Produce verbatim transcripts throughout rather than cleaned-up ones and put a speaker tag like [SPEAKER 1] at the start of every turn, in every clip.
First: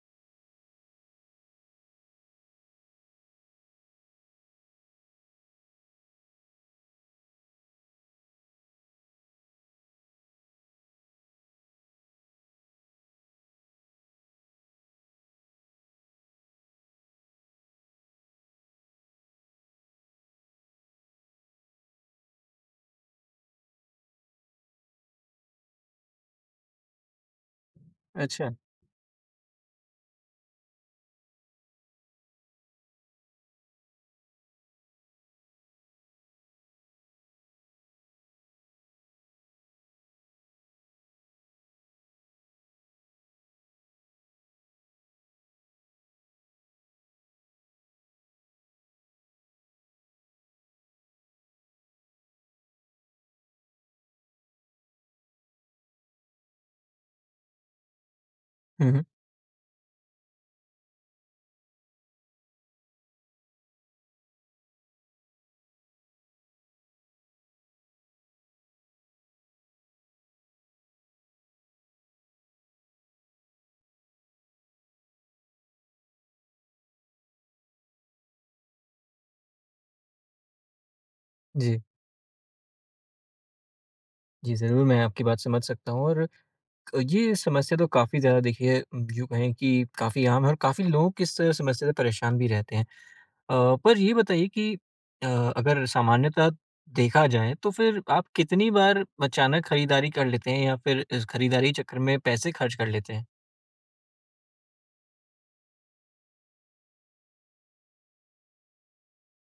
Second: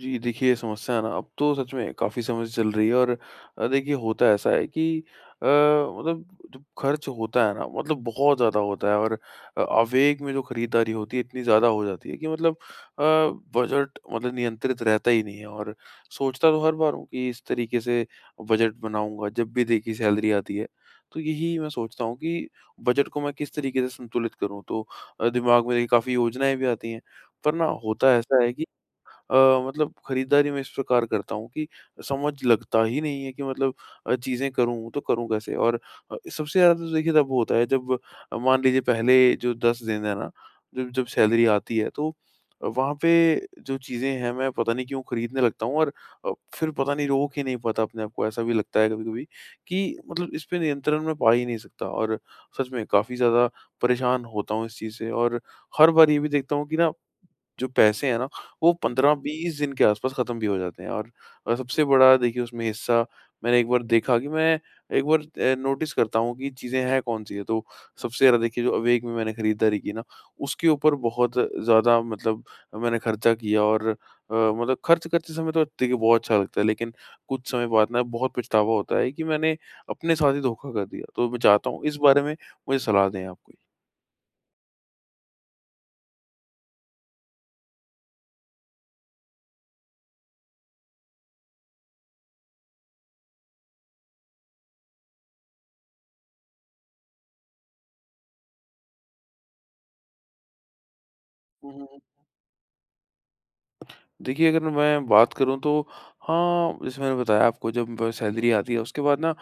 [SPEAKER 1] जी, देखिए, ये समस्या है ना, अब तो सच में काफ़ी समय से चल रही है, और अ, देखिए, होता ऐसा है कि अ, मतलब जब खर्च होता है ना, मतलब बहुत ज़्यादा होता है। और अ, आवेग में जो खरीदारी होती है, इतनी ज़्यादा हो जाती है कि मतलब अ, बजट मतलब नियंत्रित रहता ही नहीं है। और सोचता तो हर बार हूँ कि इस तरीके से बजट बनाऊँगा, जब भी देखिए सैलरी आती है। तो यही मैं सोचता हूँ कि बजट को मैं किस तरीके से संतुलित करूँ, तो अ, दिमाग में देखिए काफ़ी योजनाएँ भी आती हैं, पर ना होता ऐसा
[SPEAKER 2] अच्छा।
[SPEAKER 1] है कि अ, मतलब खरीदारी मैं इस प्रकार करता हूँ कि समझ लगता ही नहीं है कि मतलब अ, चीज़ें करूँ तो करूँ कैसे? और अ, सबसे ज़्यादा तो देखिए तब होता है जब अ, मान लीजिए पहले जो दस दिन है ना, जब जब सैलरी आती है, तो अ, वहाँ पे जो चीज़ें हैं मैं पता नहीं क्यों खरीदने लगता हूँ, और अ, फिर पता नहीं रोक ही नहीं पाता अपने आप को। ऐसा भी लगता है कभी-कभी कि मतलब इस पे नियंत्रण मैं पा ही नहीं सकता, और सच में काफ़ी ज़्यादा परेशान होता हूँ इस चीज़ से। और हर बार ये भी देखता हूँ कि ना जो पैसे हैं ना, वो
[SPEAKER 2] हुँ, हुँ।
[SPEAKER 1] पंद्रह बीस दिन के आस-पास खत्म भी हो जाते हैं। और अ, सबसे बड़ा देखिए उसमें हिस्सा, मैंने एक बार देखा कि मैं एक बार अ, नोटिस करता हूँ कि चीज़ें हैं कौन-सी है, तो सबसे ज़्यादा देखिए जो अवेक में मैंने खरीदारी की ना, उसके ऊपर बहुत ज़्यादा मतलब मैंने खर्चा किया। और अ, मतलब खर्च करते समय तो देखिए बहुत अच्छा लगता है, लेकिन कुछ समय बाद ना बहुत पछतावा होता है कि मैंने अपने साथ ही धोखा कर दिया। तो मैं चाहता
[SPEAKER 2] जी।
[SPEAKER 1] हूँ इस बारे में मुझे सलाह दें आप
[SPEAKER 2] जी, ज़रूर मैं आपकी बात समझ सकता हूँ और क- ये समस्या तो काफ़ी ज़्यादा देखिए, यूँ कहें कि काफ़ी आम है, और काफ़ी लोग इस समस्या से परेशान भी रहते हैं। अ, पर ये बताइए कि अ, अगर सामान्यतः देखा जाए, तो फिर आप कितनी बार अचानक खरीदारी कर लेते हैं या फिर इस खरीदारी चक्कर
[SPEAKER 1] कोई।
[SPEAKER 2] में पैसे खर्च कर लेते हैं?
[SPEAKER 1] देखिए, अगर मैं बात करूँ तो हाँ, जैसे मैंने बताया आपको जब सैलरी आती है उसके बाद ना अ,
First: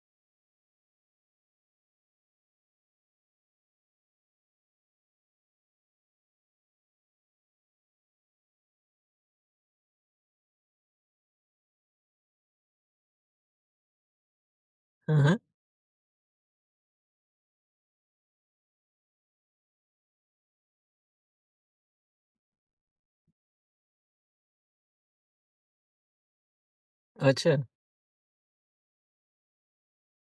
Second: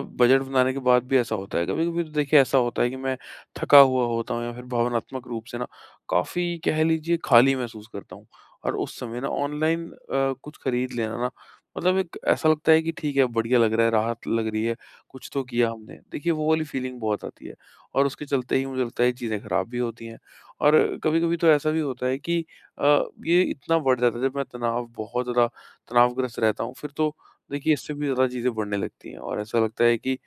[SPEAKER 1] बजट बनाने के बाद भी ऐसा होता है। कभी-कभी तो देखिए ऐसा होता है कि मैं थका हुआ होता हूँ या फिर भावनात्मक रूप से ना काफ़ी कह लीजिए खाली महसूस करता हूँ। और उस समय ना ऑनलाइन अ, कुछ खरीद लेना ना मतलब एक ऐसा लगता है कि ठीक है, बढ़िया लग रहा है, राहत लग रही है,
[SPEAKER 2] हुँ,
[SPEAKER 1] कुछ
[SPEAKER 2] हुँ।
[SPEAKER 1] तो किया हमने। देखिए वो वाली फीलिंग बहुत आती है, और उसके चलते ही मुझे लगता है चीज़ें खराब भी होती हैं। और कभी-कभी तो ऐसा भी होता है कि अ, ये इतना बढ़ जाता है जब मैं तनाव बहुत ज़्यादा तनावग्रस्त रहता हूँ, फिर तो
[SPEAKER 2] अच्छा।
[SPEAKER 1] देखिए इससे भी ज़्यादा चीज़ें बढ़ने लगती हैं, और ऐसा लगता है कि अ,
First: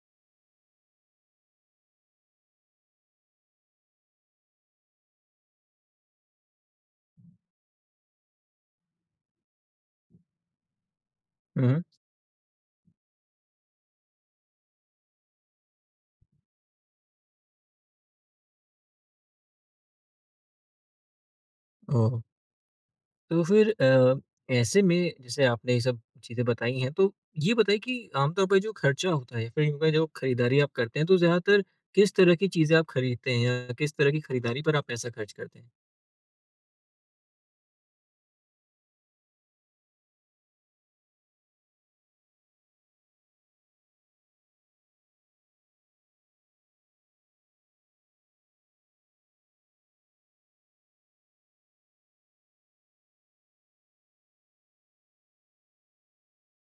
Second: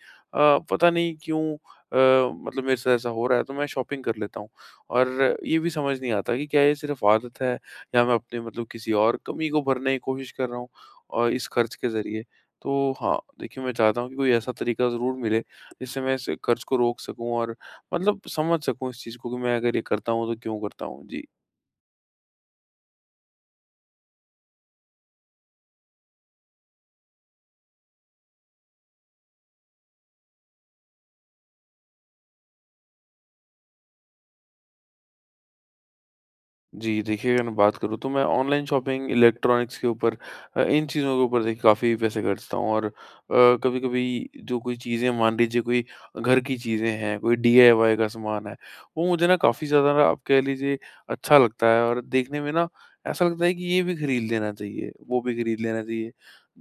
[SPEAKER 1] पता नहीं क्यों अ, मतलब मेरे साथ ऐसा हो रहा है, तो मैं शॉपिंग कर लेता हूँ। और ये भी समझ नहीं आता कि क्या ये सिर्फ आदत है या मैं अपने मतलब किसी और कमी को भरने की कोशिश कर रहा हूँ, और इस
[SPEAKER 2] हुँ,
[SPEAKER 1] खर्च
[SPEAKER 2] हुँ।
[SPEAKER 1] के ज़रिए। तो हाँ, देखिए मैं चाहता हूँ कि कोई ऐसा तरीका ज़रूर मिले जिससे मैं इस खर्च को रोक सकूँ, और मतलब समझ सकूँ इस चीज़ को कि मैं अगर ये करता हूँ तो क्यों करता हूँ? जी।
[SPEAKER 2] ओह! तो फिर अ, ऐसे में, जैसे आपने ये सब चीज़ें बताई हैं, तो ये बताइए कि आमतौर पे जो खर्चा होता है या फिर इनका जो खरीदारी आप करते हैं, तो ज़्यादातर किस तरह की चीज़ें आप खरीदते हैं, या किस तरह की खरीदारी पर आप पैसा खर्च करते हैं?
[SPEAKER 1] जी, देखिए अगर मैं बात करूँ तो मैं ऑनलाइन शॉपिंग, इलेक्ट्रॉनिक्स के ऊपर अ, इन चीज़ों के ऊपर देखिए काफ़ी पैसे खर्चता हूँ। और अ, कभी-कभी जो कोई चीज़ें मान लीजिए कोई घर की चीज़ें हैं, कोई डीआईवाई का सामान है, वो मुझे ना काफ़ी ज़्यादा ना आप कह लीजिए अच्छा लगता है, और देखने में ना ऐसा लगता है कि ये भी खरीद लेना चाहिए, वो भी खरीद लेना चाहिए।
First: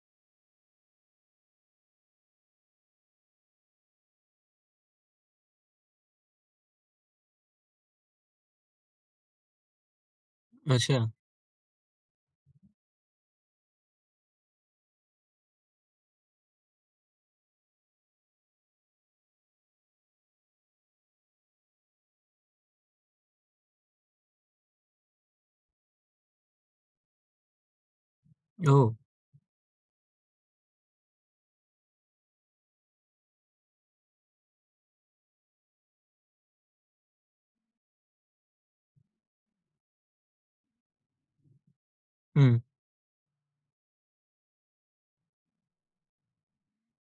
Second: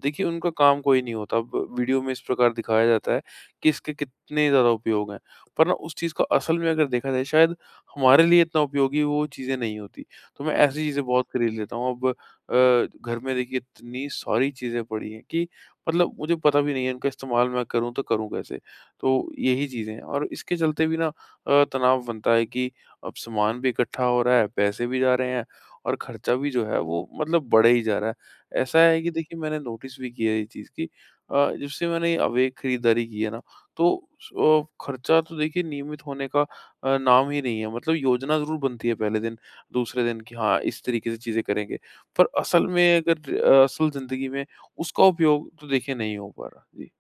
[SPEAKER 1] देखिए उनका काम कोई नहीं होता, अब वीडियो में इस प्रकार दिखाया जाता है कि इसके कितने ज़्यादा उपयोग हैं, पर ना उस चीज़ का असल में अगर देखा जाए शायद हमारे लिए इतना उपयोगी वो चीज़ें नहीं होती। तो मैं ऐसी चीज़ें
[SPEAKER 2] अच्छा।
[SPEAKER 1] बहुत खरीद लेता हूँ। अब अ, घर में देखिए इतनी सारी चीज़ें पड़ी हैं कि मतलब मुझे पता भी नहीं है इनका इस्तेमाल मैं करूँ तो करूँ कैसे? तो यही चीज़ें हैं, और इसके चलते भी ना अ, तनाव बनता है कि अब सामान भी इकट्ठा हो रहा है, पैसे भी जा रहे हैं, और खर्चा भी जो है वो मतलब बढ़े ही जा रहा है। ऐसा
[SPEAKER 2] ओह!
[SPEAKER 1] है कि देखिए मैंने नोटिस भी किया है ये चीज़ कि अ, जब से मैंने ये अवेग खरीदारी की है ना, तो स अ, खर्चा तो देखिए नियमित होने का अ, नाम ही नहीं है। मतलब योजना ज़रूर बनती है पहले दिन दूसरे दिन कि हाँ, इस तरीके से चीज़ें करेंगे। पर
[SPEAKER 2] हुँ,
[SPEAKER 1] असल में अगर अ, असल ज़िंदगी में उसका उपयोग तो देखिए नहीं हो पा रहा। जी।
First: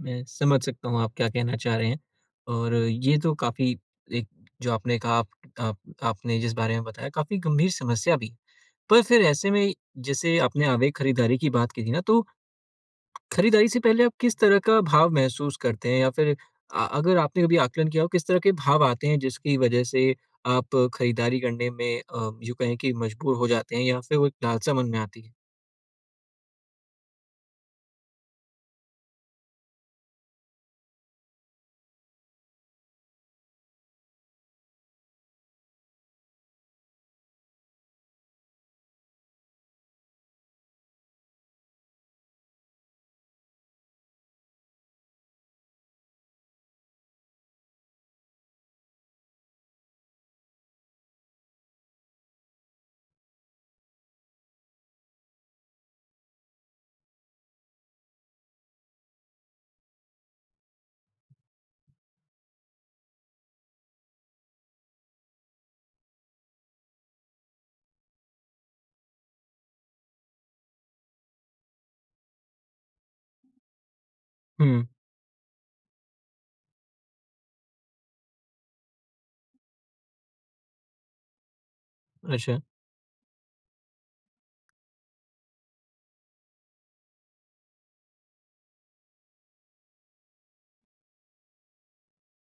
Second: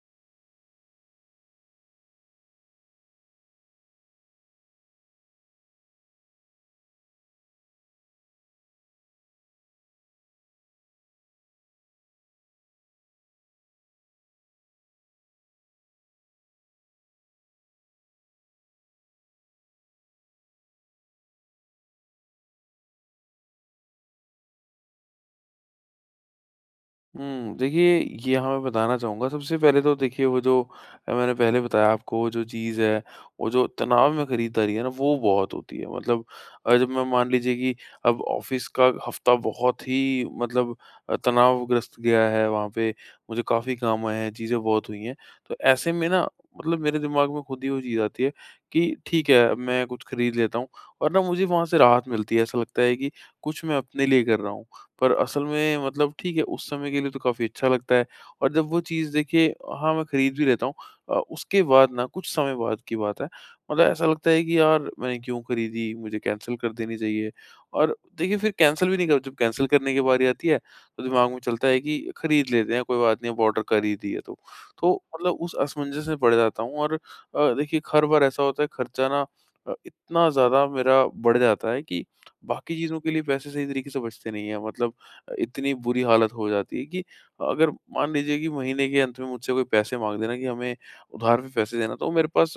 [SPEAKER 2] मैं समझ सकता हूँ आप क्या कहना चाह रहे हैं, और ये तो काफ़ी एक, जो आपने कहा आप आप आपने जिस बारे में बताया, काफ़ी गंभीर समस्या भी है। पर फिर ऐसे में, जैसे आपने आवेग खरीदारी की बात की थी ना, तो खरीदारी से पहले आप किस तरह का भाव महसूस करते हैं? या फिर अ, अगर आपने कभी आकलन किया हो, किस तरह के भाव आते हैं जिसकी वजह से आप खरीदारी करने में अ, यूँ कहें कि मजबूर हो जाते हैं, या फिर वो एक लालसा मन में आती है?
[SPEAKER 1] हुँ, देखिए ये हाँ, मैं बताना चाहूँगा सबसे पहले तो देखिए वो जो अ, मैंने पहले बताया आपको वो जो चीज़ है, वो जो तनाव में खरीदारी है ना वो बहुत होती है। मतलब अ, जब मैं मान लीजिए कि अब ऑफ़िस का हफ़्ता बहुत ही मतलब अ, तनावग्रस्त गया है, वहाँ पे मुझे काफ़ी काम आए हैं, चीज़ें बहुत हुई हैं। तो ऐसे में ना मतलब मेरे दिमाग में खुद ही वो चीज़ आती है कि ठीक है, अब मैं कुछ खरीद लेता हूँ, और ना मुझे वहाँ से राहत मिलती है। ऐसा लगता है कि कुछ मैं अपने लिए कर रहा हूँ। पर असल में मतलब ठीक है, उस समय के लिए तो काफ़ी अच्छा लगता है, और जब वो चीज़ देखिए हाँ, मैं खरीद भी लेता हूँ अ, उसके बाद ना कुछ समय बाद की बात है, मतलब ऐसा लगता है कि यार मैंने क्यों खरीदी? मुझे कैंसल कर देनी चाहिए। और देखिए फिर कैंसल भी नहीं कर जब कैंसल करने की बारी आती है, तो दिमाग में चलता है कि खरीद लेते हैं, कोई बात नहीं अब ऑर्डर कर ही दिया तो।
[SPEAKER 2] हुँ,
[SPEAKER 1] तो मतलब उस असमंजस में पड़ जाता हूँ, और अ, देखिए हर बार ऐसा होता है खर्चा ना अ, इतना ज़्यादा मेरा बढ़ जाता है कि
[SPEAKER 2] अच्छा।
[SPEAKER 1] बाकी चीज़ों के लिए पैसे सही तरीके से बचते नहीं हैं, मतलब अ, इतनी बुरी हालत हो जाती है कि अगर मान लीजिए कि महीने के अंत में मुझसे कोई पैसे माँग देना कि हमें उधार पे पैसे देना, तो मेरे पास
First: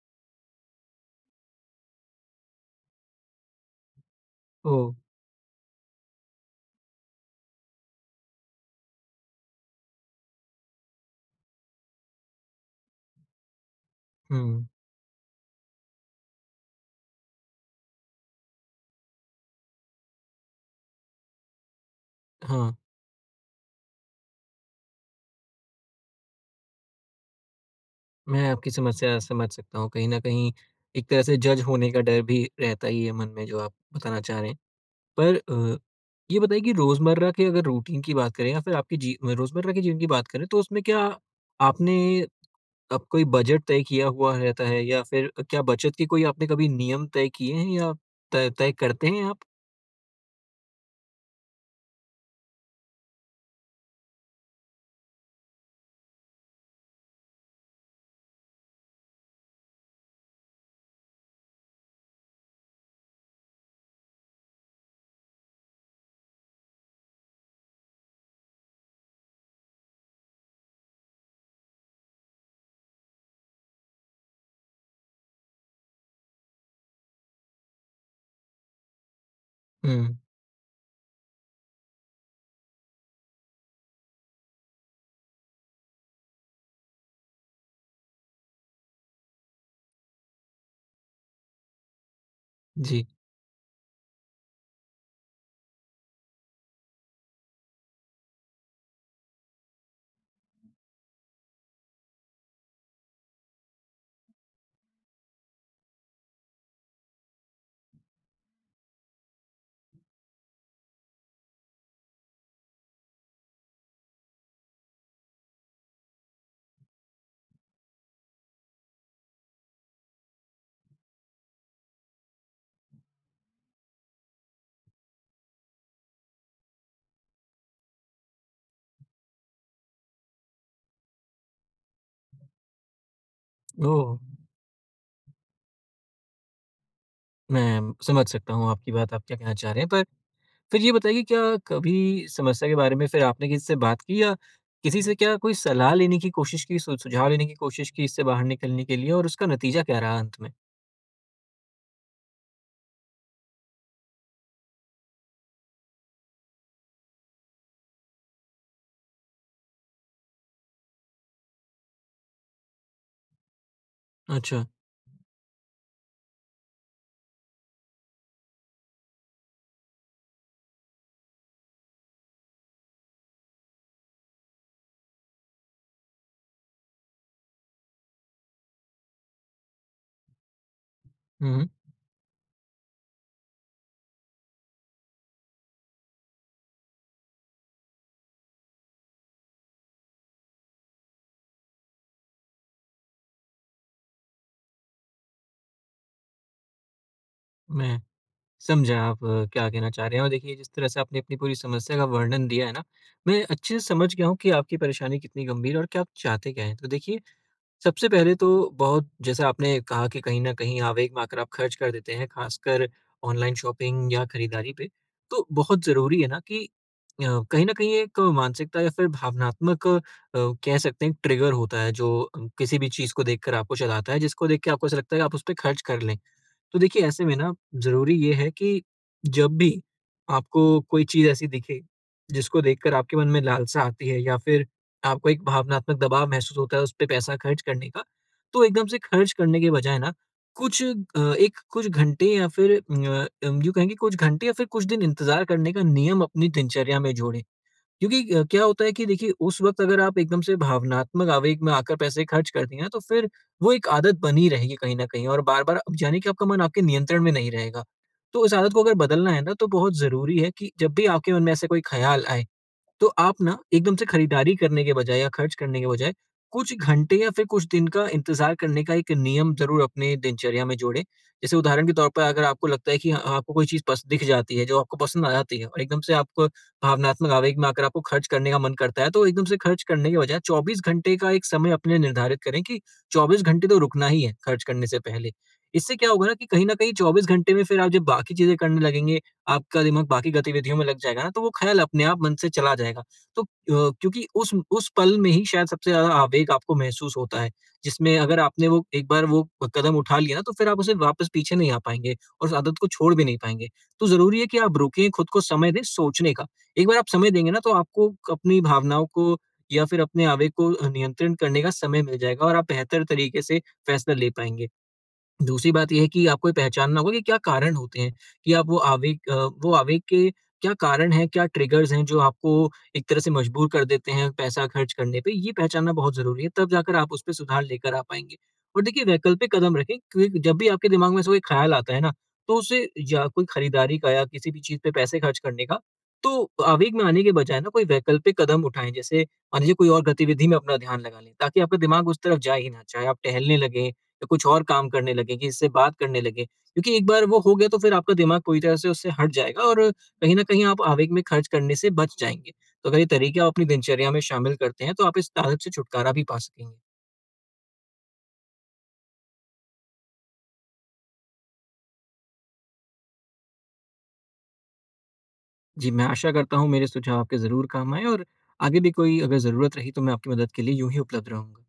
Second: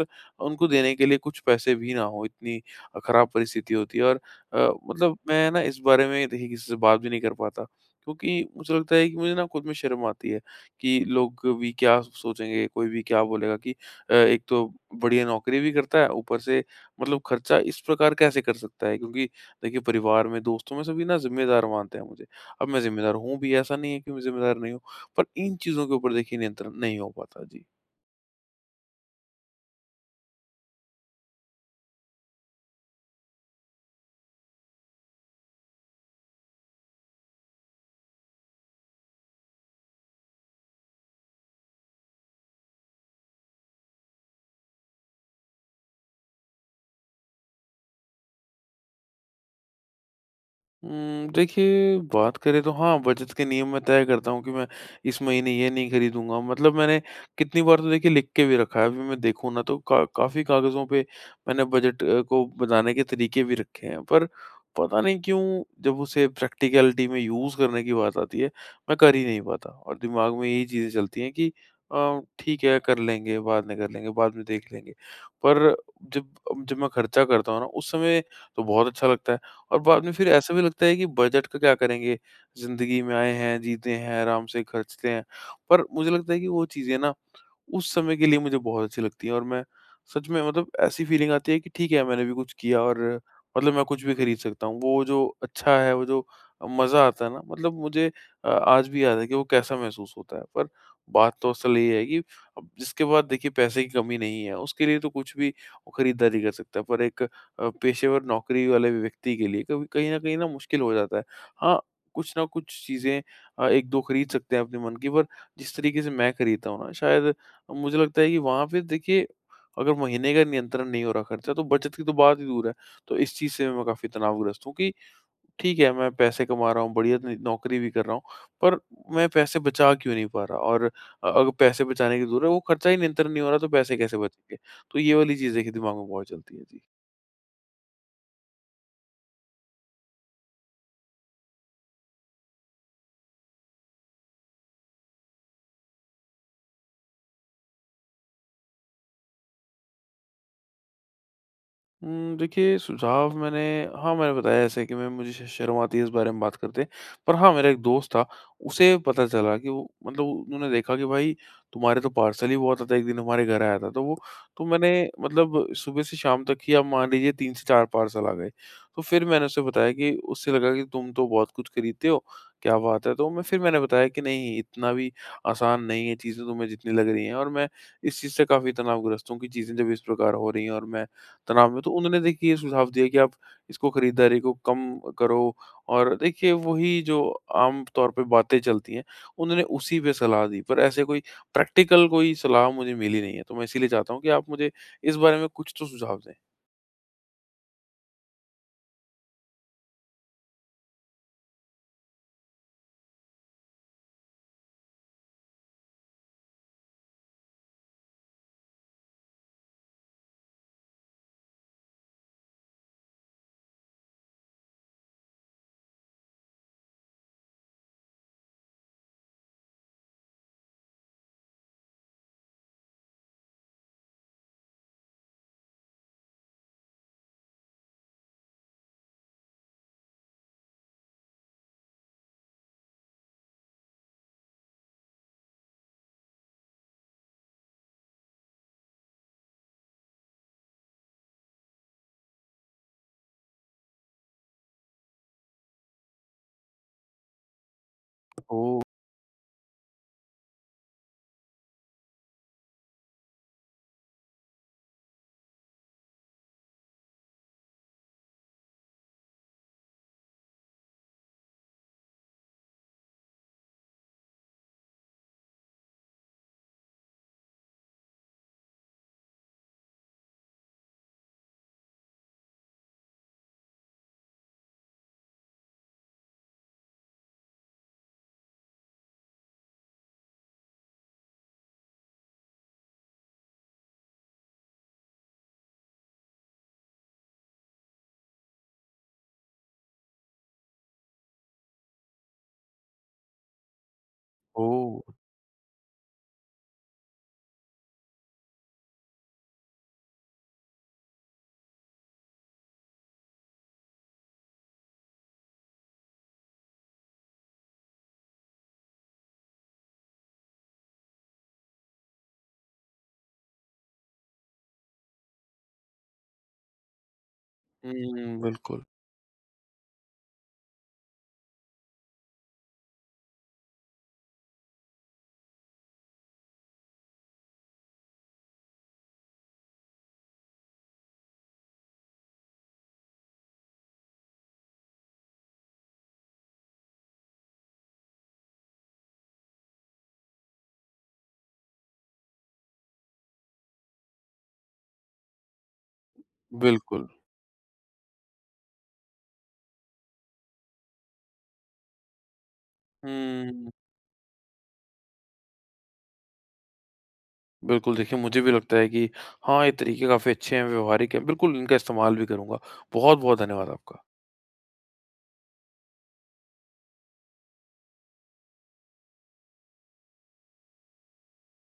[SPEAKER 1] उनको देने के लिए कुछ पैसे भी ना हो, इतनी अ, ख़राब परिस्थिति होती है। और अ,
[SPEAKER 2] ओह!
[SPEAKER 1] मतलब मैं ना इस बारे में देखिए किसी से बात भी नहीं कर पाता, क्योंकि मुझे लगता है कि मुझे ना खुद में शर्म आती है कि लोग भी क्या सोचेंगे, कोई भी क्या बोलेगा कि अ, एक तो
[SPEAKER 2] हुँ,
[SPEAKER 1] बढ़िया नौकरी भी करता है, ऊपर से मतलब खर्चा इस प्रकार कैसे कर सकता है, क्योंकि देखिए परिवार में, दोस्तों में सभी ना ज़िम्मेदार मानते हैं मुझे। अब
[SPEAKER 2] हाँ,
[SPEAKER 1] मैं ज़िम्मेदार हूँ भी, ऐसा नहीं है कि मैं ज़िम्मेदार नहीं हूँ, पर इन चीज़ों के ऊपर देखिए नियंत्रण नहीं हो पाता। जी।
[SPEAKER 2] मैं आपकी समस्या समझ सकता हूँ। कहीं न कहीं एक तरह से जज होने का डर भी रहता ही है मन में, जो आप बताना चाह रहे हैं। पर अ, ये बताइए कि रोज़मर्रा के अगर रूटीन की बात करें, या फिर आपके जी रोज़मर्रा के जीवन की बात करें, तो उसमें क्या आपने अब कोई बजट तय किया हुआ रहता है, या फिर क्या बचत के कोई आपने कभी नियम तय किए हैं, या तय तय करते हैं आप?
[SPEAKER 1] उम, देखिए बात करें तो हाँ, बचत के नियम मैं तय करता हूँ कि मैं इस महीने ये नहीं खरीदूँगा। मतलब मैंने कितनी बार तो देखिए लिख के भी रखा है। अभी मैं देखूँ ना तो का काफ़ी कागज़ों पे मैंने बजट अ, को बनाने के तरीके भी रखे हैं। पर पता नहीं क्यों जब उसे प्रैक्टिकैलिटी में यूज़ करने की बात आती है, मैं कर ही नहीं पाता, और दिमाग में यही चीज़ें चलती हैं कि अ, ठीक है कर लेंगे, बाद में कर लेंगे, बाद में देख लेंगे। पर जब जब मैं खर्चा करता हूँ ना उस समय तो बहुत अच्छा लगता है। और बाद में
[SPEAKER 2] हुँ,
[SPEAKER 1] फिर ऐसा भी लगता है कि बजट का क्या करेंगे? ज़िंदगी में आए हैं, जीते हैं, आराम से खर्चते हैं। पर मुझे लगता है कि वो चीज़ें ना उस समय के लिए मुझे बहुत अच्छी लगती है, और मैं सच में मतलब ऐसी फीलिंग आती है कि ठीक है मैंने भी कुछ किया,
[SPEAKER 2] जी।
[SPEAKER 1] और मतलब मैं कुछ भी खरीद सकता हूँ। वो जो अच्छा है, वो जो मज़ा आता है ना मतलब मुझे अ, आज भी याद है कि वो कैसा महसूस होता है। पर बात तो असल ये है कि अब जिसके पास देखिए पैसे की कमी नहीं है, उसके लिए तो कुछ भी वो खरीदारी कर सकता है। पर एक अ, पेशेवर नौकरी वाले व्यक्ति के लिए कभी कहीं न कहीं ना मुश्किल हो जाता है। हाँ, कुछ ना कुछ चीज़ें अ, एक दो खरीद सकते हैं अपने मन की, पर जिस तरीके से मैं खरीदता हूँ ना शायद मुझे लगता है कि वहाँ पे देखिए अगर महीने का नियंत्रण नहीं हो रहा खर्चा, तो बचत की तो बात ही दूर है। तो इस चीज़ से मैं काफ़ी तनावग्रस्त हूँ कि ठीक है मैं पैसे कमा रहा हूँ, बढ़िया न नौकरी भी कर रहा हूँ, पर मैं पैसे बचा क्यों नहीं पा रहा, और अ, अगर पैसे बचाने की दूर है, वो खर्चा ही नियंत्रण नहीं हो रहा, तो पैसे
[SPEAKER 2] ओह!
[SPEAKER 1] कैसे बचेंगे? तो ये वाली चीज़ देखिए दिमाग में बहुत चलती है। जी।
[SPEAKER 2] मैं समझ सकता हूँ आपकी बात, आप क्या कहना चाह रहे हैं। पर फिर ये बताइए, क्या कभी समस्या के बारे में फिर आपने किसी से बात की, या किसी से क्या कोई सलाह लेने की कोशिश की, सु सुझाव लेने की कोशिश की इससे बाहर निकलने के लिए, और उसका नतीजा क्या रहा अंत में?
[SPEAKER 1] हुँ, देखिए सुझाव मैंने हाँ, मैंने बताया ऐसे कि मैं मुझे श शर्म आती है इस बारे में बात करते। पर हाँ, मेरा एक दोस्त था, उसे पता चला कि वो मतलब उन्होंने देखा कि भाई तुम्हारे तो पार्सल ही बहुत आता है, एक दिन हमारे घर आया था। तो वो,
[SPEAKER 2] अच्छा।
[SPEAKER 1] तो मैंने मतलब सुबह से शाम तक ही आप मान लीजिए तीन से चार पार्सल आ गए। तो फिर मैंने उसे बताया कि उससे लगा कि तुम तो बहुत कुछ खरीदते हो, क्या बात है? तो मैं फिर मैंने बताया कि नहीं, इतना भी आसान नहीं है चीज़ें तुम्हें जितनी लग रही हैं, और मैं इस चीज़ से काफ़ी तनावग्रस्त हूँ कि चीज़ें जब इस प्रकार हो रही हैं और मैं
[SPEAKER 2] हुँ, हुँ।
[SPEAKER 1] तनाव में। तो उन्होंने देखिए ये सुझाव दिया कि आप इसको खरीदारी को कम करो, और देखिए वही जो आम तौर पे बातें चलती हैं, उन्होंने उसी पे सलाह दी। पर ऐसे कोई प्रैक्टिकल कोई सलाह मुझे मिली नहीं है, तो मैं इसीलिए चाहता हूँ कि आप मुझे इस बारे में कुछ तो सुझाव दें।
[SPEAKER 2] मैं समझा आप अ, क्या कहना चाह रहे हैं, और देखिए जिस तरह से आपने अपनी पूरी समस्या का वर्णन दिया है ना, मैं अच्छे से समझ गया हूँ कि आपकी परेशानी कितनी गंभीर है और क्या आप चाहते क्या हैं। तो देखिए, सबसे पहले तो बहुत, जैसा आपने कहा कि कहीं न कहीं आवेग में आकर आप खर्च कर देते हैं, खासकर ऑनलाइन शॉपिंग या खरीदारी पे। तो बहुत ज़रूरी है ना कि अ, कहीं न कहीं एक मानसिकता या फिर भावनात्मक, अ, कह सकते हैं, ट्रिगर होता है, जो अ, किसी भी चीज़ को देखकर आपको चलाता है, जिसको देख के आपको ऐसा लगता है कि आप उस पे खर्च कर लें। तो देखिए, ऐसे में ना ज़रूरी ये है कि जब भी आपको कोई चीज़ ऐसी दिखे, जिसको देखकर आपके मन में लालसा आती है, या फिर आपको एक भावनात्मक दबाव महसूस होता है उस पे पैसा खर्च करने का, तो एकदम से खर्च करने के बजाय ना कुछ अ, एक, कुछ घंटे या फिर अ, अम, यूँ कहें कि कुछ घंटे या फिर कुछ दिन इंतज़ार करने का नियम अपनी दिनचर्या में जोड़ें। क्योंकि अ, क्या
[SPEAKER 1] ओह!
[SPEAKER 2] होता है कि देखिए, उस वक़्त अगर आप एकदम से भावनात्मक आवेग में आकर पैसे खर्च कर दिए ना, तो फिर वो एक आदत बनी रहेगी कहीं न कहीं, और बार-बार अब जाने कि आपका मन आपके नियंत्रण में नहीं रहेगा। तो इस आदत को अगर बदलना है ना, तो बहुत ज़रूरी है कि जब भी आपके मन में ऐसा कोई ख़्याल आए, तो आप ना एकदम से खरीदारी करने के बजाय या खर्च करने के बजाय कुछ घंटे या फिर कुछ दिन का इंतज़ार करने का एक नियम ज़रूर अपने दिनचर्या में जोड़ें। जैसे उदाहरण के तौर पर, अगर आपको लगता है कि अ, आपको कोई चीज़ पस दिख जाती है, जो आपको पसंद आ जाती है, और एकदम से आपको भावनात्मक आवेग में आकर आपको खर्च करने का मन करता है, तो एकदम से खर्च करने के बजाय चौबीस घंटे का एक समय अपने निर्धारित करें, कि चौबीस घंटे तो रुकना ही है खर्च करने से पहले। इससे क्या होगा ना, कि कहीं न कहीं चौबीस घंटे में फिर आप जब बाकी चीज़ें करने लगेंगे, आपका दिमाग बाकी गतिविधियों में लग जाएगा ना, तो वो ख़्याल अपने आप मन से चला जाएगा। तो अ, क्योंकि उस उस
[SPEAKER 1] ओह!
[SPEAKER 2] पल में ही शायद सबसे ज़्यादा आवेग आपको महसूस होता है, जिसमें अगर आपने वो एक बार वो कदम उठा लिया ना, तो फिर आप उसे वापस पीछे नहीं आ पाएँगे और उस आदत को छोड़ भी नहीं पाएँगे। तो ज़रूरी है कि आप रुकें, खुद को समय दें सोचने का। एक बार आप समय देंगे ना, तो आपको अपनी भावनाओं को या फिर अपने आवेग को नियंत्रण करने का समय मिल जाएगा, और आप बेहतर तरीके से फैसला ले पाएंगे। दूसरी बात ये है कि आपको ये पहचानना होगा कि क्या कारण होते हैं,
[SPEAKER 1] हुँ,
[SPEAKER 2] कि आप वो
[SPEAKER 1] बिल्कुल,
[SPEAKER 2] आवेग, अ, वो आवेग के क्या कारण हैं, क्या ट्रिगर्स हैं जो आपको एक तरह से मजबूर कर देते हैं पैसा खर्च करने पे। ये पहचानना बहुत ज़रूरी है, तब जाकर आप उसपे सुधार लेकर आ पाएँगे। और देखिए, वैकल्पिक कदम रखें, क्योंकि जब भी आपके दिमाग में ऐसा कोई ख़्याल आता है ना, तो उसे, या कोई खरीदारी का या किसी भी चीज़ पे पैसे खर्च करने का, तो आवेग में आने के बजाय ना कोई वैकल्पिक कदम उठाएँ। जैसे मान लीजिए, कोई और गतिविधि में अपना ध्यान लगा लें, ताकि आपका दिमाग उस तरफ जा ही ना, चाहे आप टहलने लगें, या कुछ और काम करने लगे, किसी से बात करने लगे। क्योंकि एक
[SPEAKER 1] बिल्कुल।
[SPEAKER 2] बार वो हो गया, तो फिर आपका दिमाग पूरी तरह से उससे हट जाएगा, और कहीं न कहीं आप आवेग में खर्च करने से बच जाएँगे। तो अगर ये तरीके आप अपनी
[SPEAKER 1] हुँ,
[SPEAKER 2] दिनचर्या में शामिल करते हैं, तो आप इस आदत से छुटकारा भी पा सकेंगे।
[SPEAKER 1] बिल्कुल देखिए मुझे भी लगता है कि हाँ, ये तरीके काफ़ी अच्छे हैं, व्यवहारिक हैं। बिल्कुल इनका इस्तेमाल भी करूँगा। बहुत-बहुत धन्यवाद आपका।
[SPEAKER 2] जी, मैं आशा करता हूँ मेरे सुझाव आपके ज़रूर काम आएँ, और आगे भी कोई अगर ज़रूरत रही, तो मैं आपकी मदद के लिए यूँ ही उपलब्ध रहूँगा।